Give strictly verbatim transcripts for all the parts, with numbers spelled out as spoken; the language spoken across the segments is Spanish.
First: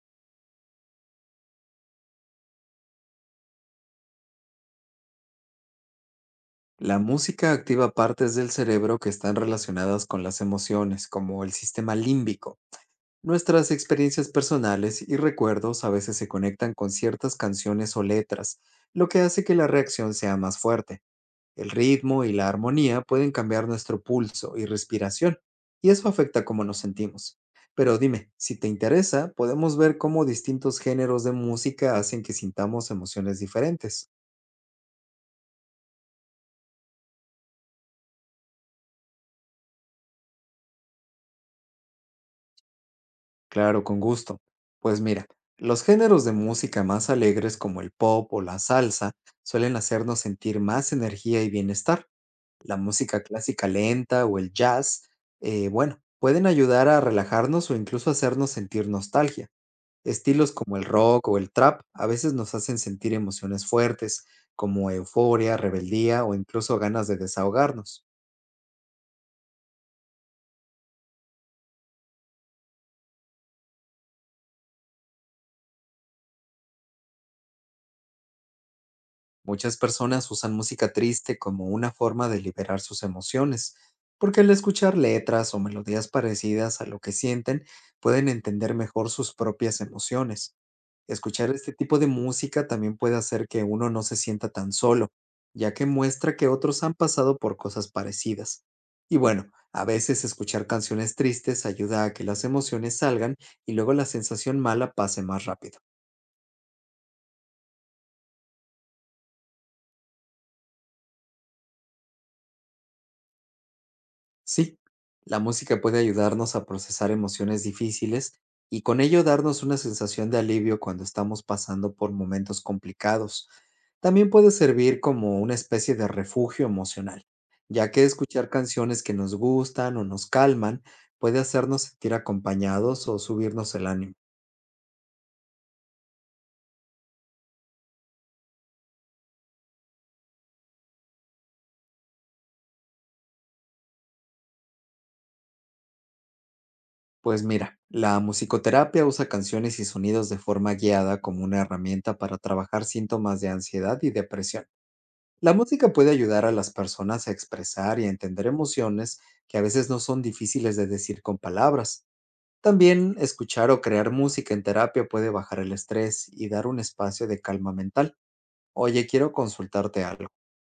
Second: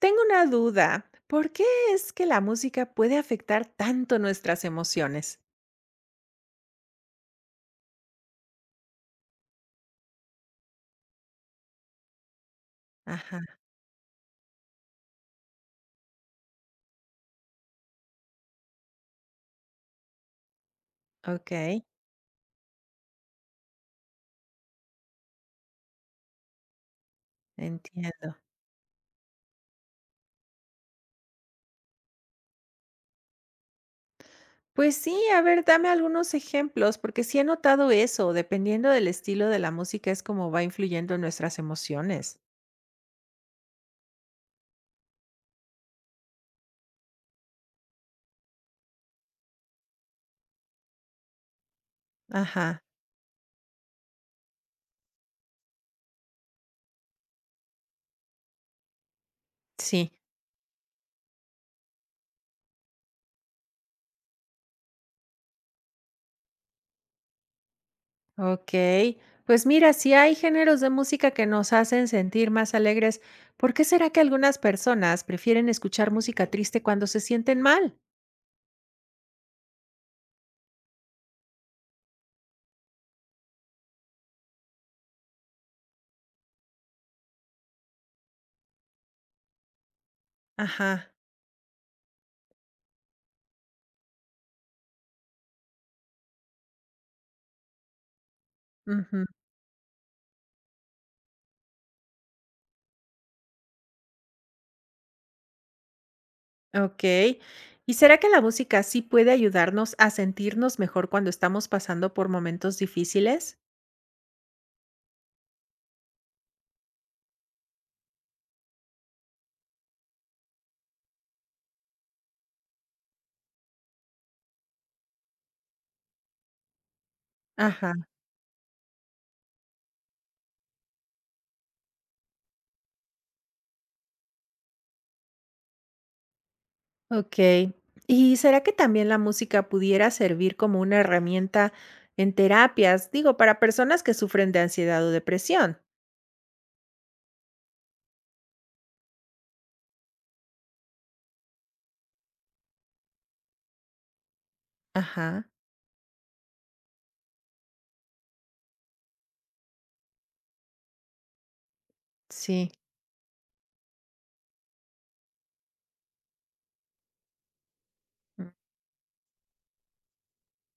Tengo una duda. ¿Por qué es que la música puede afectar tanto nuestras emociones? La música activa partes del cerebro que están relacionadas con las emociones, como el sistema límbico. Ajá, Nuestras experiencias personales y recuerdos a veces se conectan con ciertas canciones o letras, lo que hace que la reacción sea más fuerte. ok, El ritmo y la armonía pueden cambiar nuestro pulso y respiración, y eso afecta cómo nos sentimos. Pero dime, entiendo. si te interesa, podemos ver cómo distintos géneros de música hacen que sintamos emociones diferentes. Pues sí, a ver, dame algunos ejemplos, porque sí he notado eso, dependiendo del estilo de la música es como va influyendo en nuestras emociones. Claro, con gusto. Pues mira, los géneros de música más alegres como el pop o la salsa suelen hacernos sentir más energía y bienestar. La Ajá, música clásica lenta o el jazz, eh, bueno, pueden ayudar a relajarnos o incluso hacernos sentir nostalgia. sí, Estilos como el rock o el trap a veces nos hacen sentir emociones fuertes, como euforia, rebeldía o incluso ganas de desahogarnos. ok. Pues mira, si hay géneros de música que nos hacen sentir más alegres, ¿por qué será que algunas personas prefieren escuchar música triste cuando se sienten mal? Muchas personas usan música triste como una forma de liberar sus emociones, porque al escuchar letras o melodías parecidas a lo que sienten, pueden entender mejor sus propias emociones. Ajá. Escuchar este tipo de música también puede hacer que uno no se sienta tan solo, ya que muestra que otros han pasado por cosas parecidas. Y Ujú. bueno, a veces escuchar canciones tristes ayuda a que las emociones salgan y luego la sensación mala pase más rápido. Okey. ¿Y será que la música sí puede ayudarnos a sentirnos mejor cuando estamos pasando por momentos difíciles? Sí, la música puede ayudarnos a procesar emociones difíciles y con ello darnos una sensación de alivio cuando estamos pasando por momentos complicados. También puede servir como una especie de refugio emocional, ya Ajá, que escuchar canciones que nos gustan o nos calman puede hacernos sentir acompañados o subirnos el ánimo. okey. ¿Y será que también la música pudiera servir como una herramienta en terapias? Digo, para personas que sufren de ansiedad o depresión. Pues mira, la musicoterapia usa canciones y sonidos de forma guiada como una herramienta para trabajar síntomas de ansiedad y depresión. Ajá, La música puede ayudar a las personas a expresar y a entender emociones que a veces no son difíciles de decir con palabras. sí. También escuchar o crear música en terapia puede bajar el estrés y dar un espacio de calma mental. Oye, quiero consultarte algo.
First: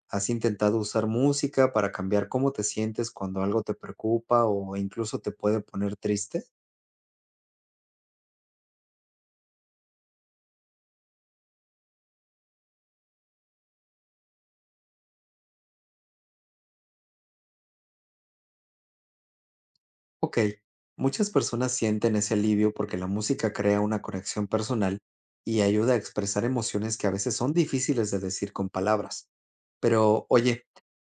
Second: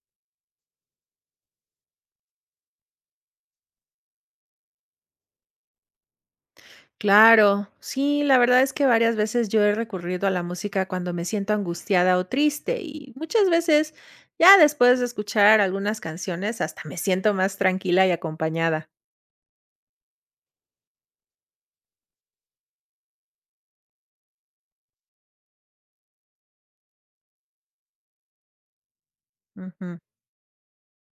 ¿Has intentado usar música para cambiar cómo te sientes cuando algo te preocupa o incluso te puede poner triste? Claro, sí, la verdad es que varias veces yo he recurrido a la música cuando me siento angustiada o triste y muchas veces ya después de escuchar algunas canciones hasta me siento más tranquila y acompañada. Ok, muchas personas sienten ese alivio porque la música crea una conexión personal y ayuda a expresar emociones que a veces son difíciles de decir con palabras. Ujú. Pero, oye,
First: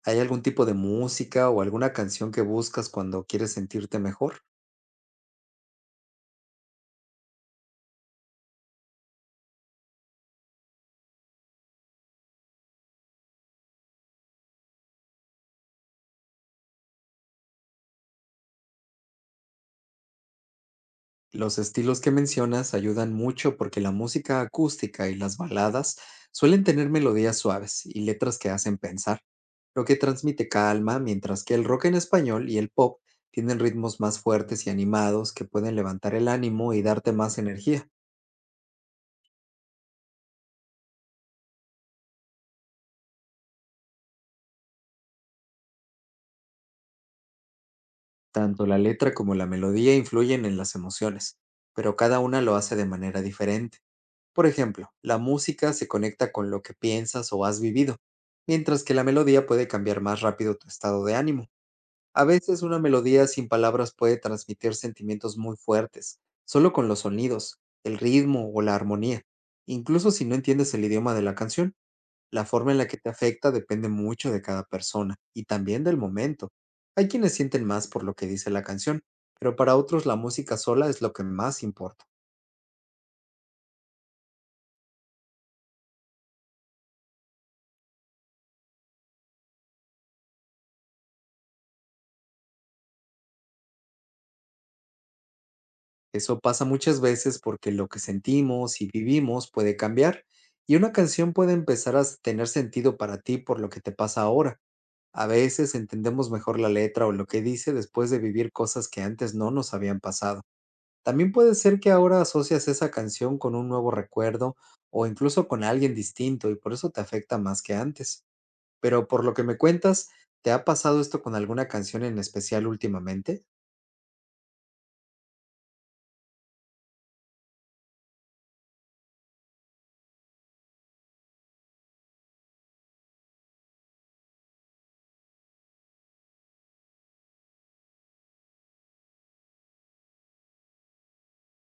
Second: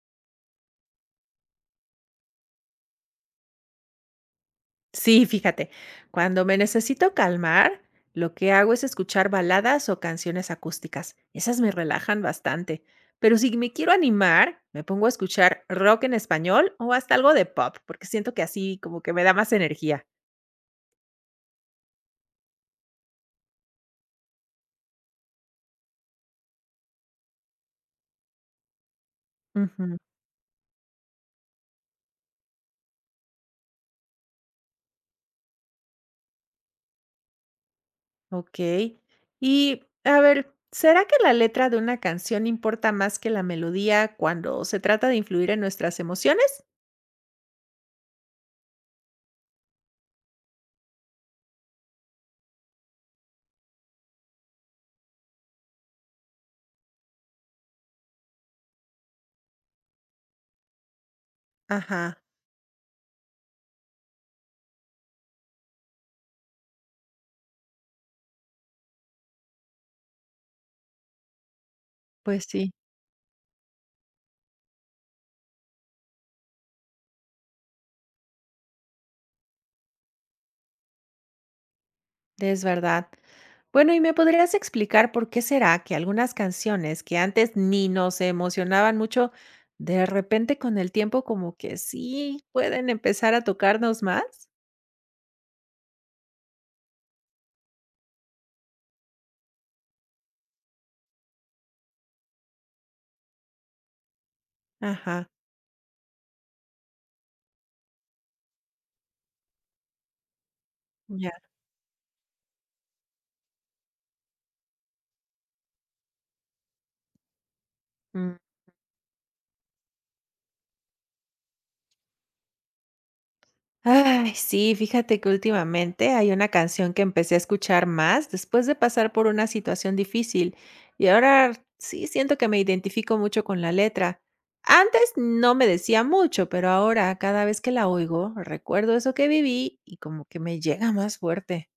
¿hay algún tipo de música o alguna canción que buscas cuando quieres sentirte mejor? Sí, fíjate, cuando me necesito calmar, lo que hago es escuchar baladas o canciones acústicas. Esas me relajan bastante. Pero si me quiero animar, me pongo a escuchar rock en español o hasta algo de pop, porque siento que así como que me da más energía. Los estilos que mencionas ayudan mucho porque la música acústica y las baladas suelen tener melodías suaves y letras que hacen pensar, lo que transmite calma, mientras que el rock en español y el pop tienen ritmos más fuertes y animados que pueden levantar el ánimo y darte más energía. Okey. Y, a ver, ¿será que la letra de una canción importa más que la melodía cuando se trata de influir en nuestras emociones? Tanto la letra como la melodía influyen en las emociones, pero cada una lo hace de manera diferente. Por ejemplo, la música se conecta con lo que piensas o has vivido, mientras que la melodía puede cambiar más rápido tu estado de ánimo. Ajá, A veces una melodía sin palabras puede transmitir sentimientos muy fuertes, solo con los sonidos, el ritmo o la armonía. Incluso si no entiendes el idioma de la canción, pues la sí, forma en la que te afecta depende mucho de cada persona y también del momento. Hay quienes sienten más por lo que dice la canción, pero para otros la música sola es lo que más importa. es verdad. Bueno, ¿y me podrías explicar por qué será que algunas canciones que antes ni nos emocionaban mucho, de repente con el tiempo como que sí pueden empezar a tocarnos más? Eso pasa muchas veces porque lo que sentimos y vivimos puede cambiar y una canción puede empezar a tener sentido para ti por lo que te pasa ahora. A Ajá. veces entendemos mejor la letra o lo que dice después de vivir cosas que antes no nos habían pasado. Ya. También puede ser que ahora asocias esa canción con un nuevo recuerdo o incluso con alguien distinto y por eso te afecta más que antes. Pero por lo que me cuentas, ¿te ha pasado esto con alguna canción en especial últimamente? Ay, sí, fíjate que últimamente hay una canción que empecé a escuchar más después de pasar por una situación difícil y ahora sí siento que me identifico mucho con la letra. Antes no me decía mucho, pero ahora cada vez que la oigo recuerdo eso que viví y como que me llega más fuerte.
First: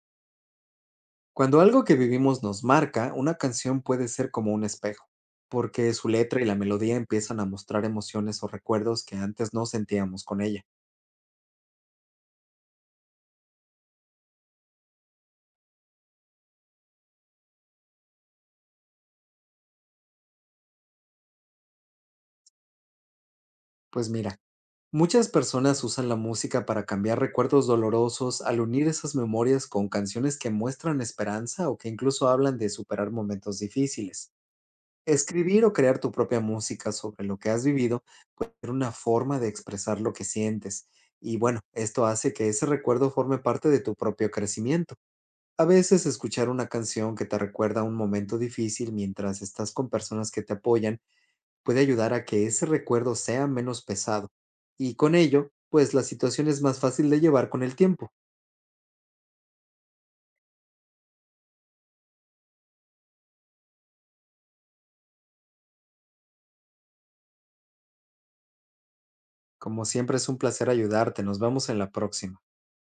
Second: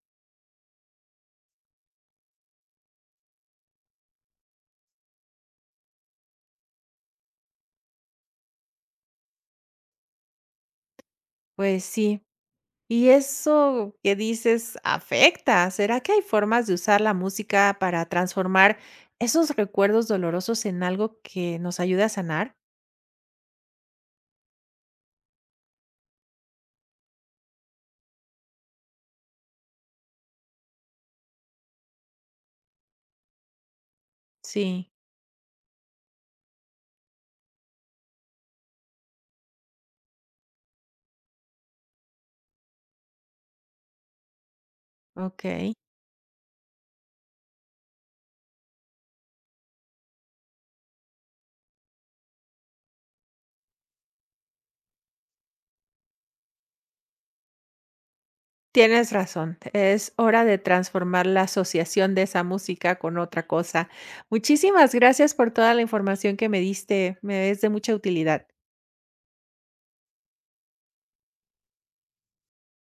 Cuando algo que vivimos nos marca, una canción puede ser como un espejo, porque su letra y la melodía empiezan a mostrar emociones o recuerdos que antes no sentíamos con ella. Pues sí, y eso que dices afecta. ¿Será que hay formas de usar la música para transformar esos recuerdos dolorosos en algo que nos ayude a sanar? Pues mira, muchas personas usan la música para cambiar recuerdos dolorosos al unir esas memorias con canciones que muestran esperanza o que incluso hablan de superar momentos difíciles. Sí. Escribir o crear tu propia música sobre lo que has vivido puede ser una forma de expresar lo que sientes. Y bueno, esto hace que ese recuerdo forme parte de tu propio crecimiento. A Okey. veces escuchar una canción que te recuerda un momento difícil mientras estás con personas que te apoyan puede ayudar a que ese recuerdo sea menos pesado. Y con ello, pues la situación es más fácil de llevar con el tiempo. Tienes razón, es hora de transformar la asociación de esa música con otra cosa. Muchísimas gracias por toda la información que me diste, me es de mucha utilidad. Como siempre es un placer ayudarte. Nos vemos en la próxima.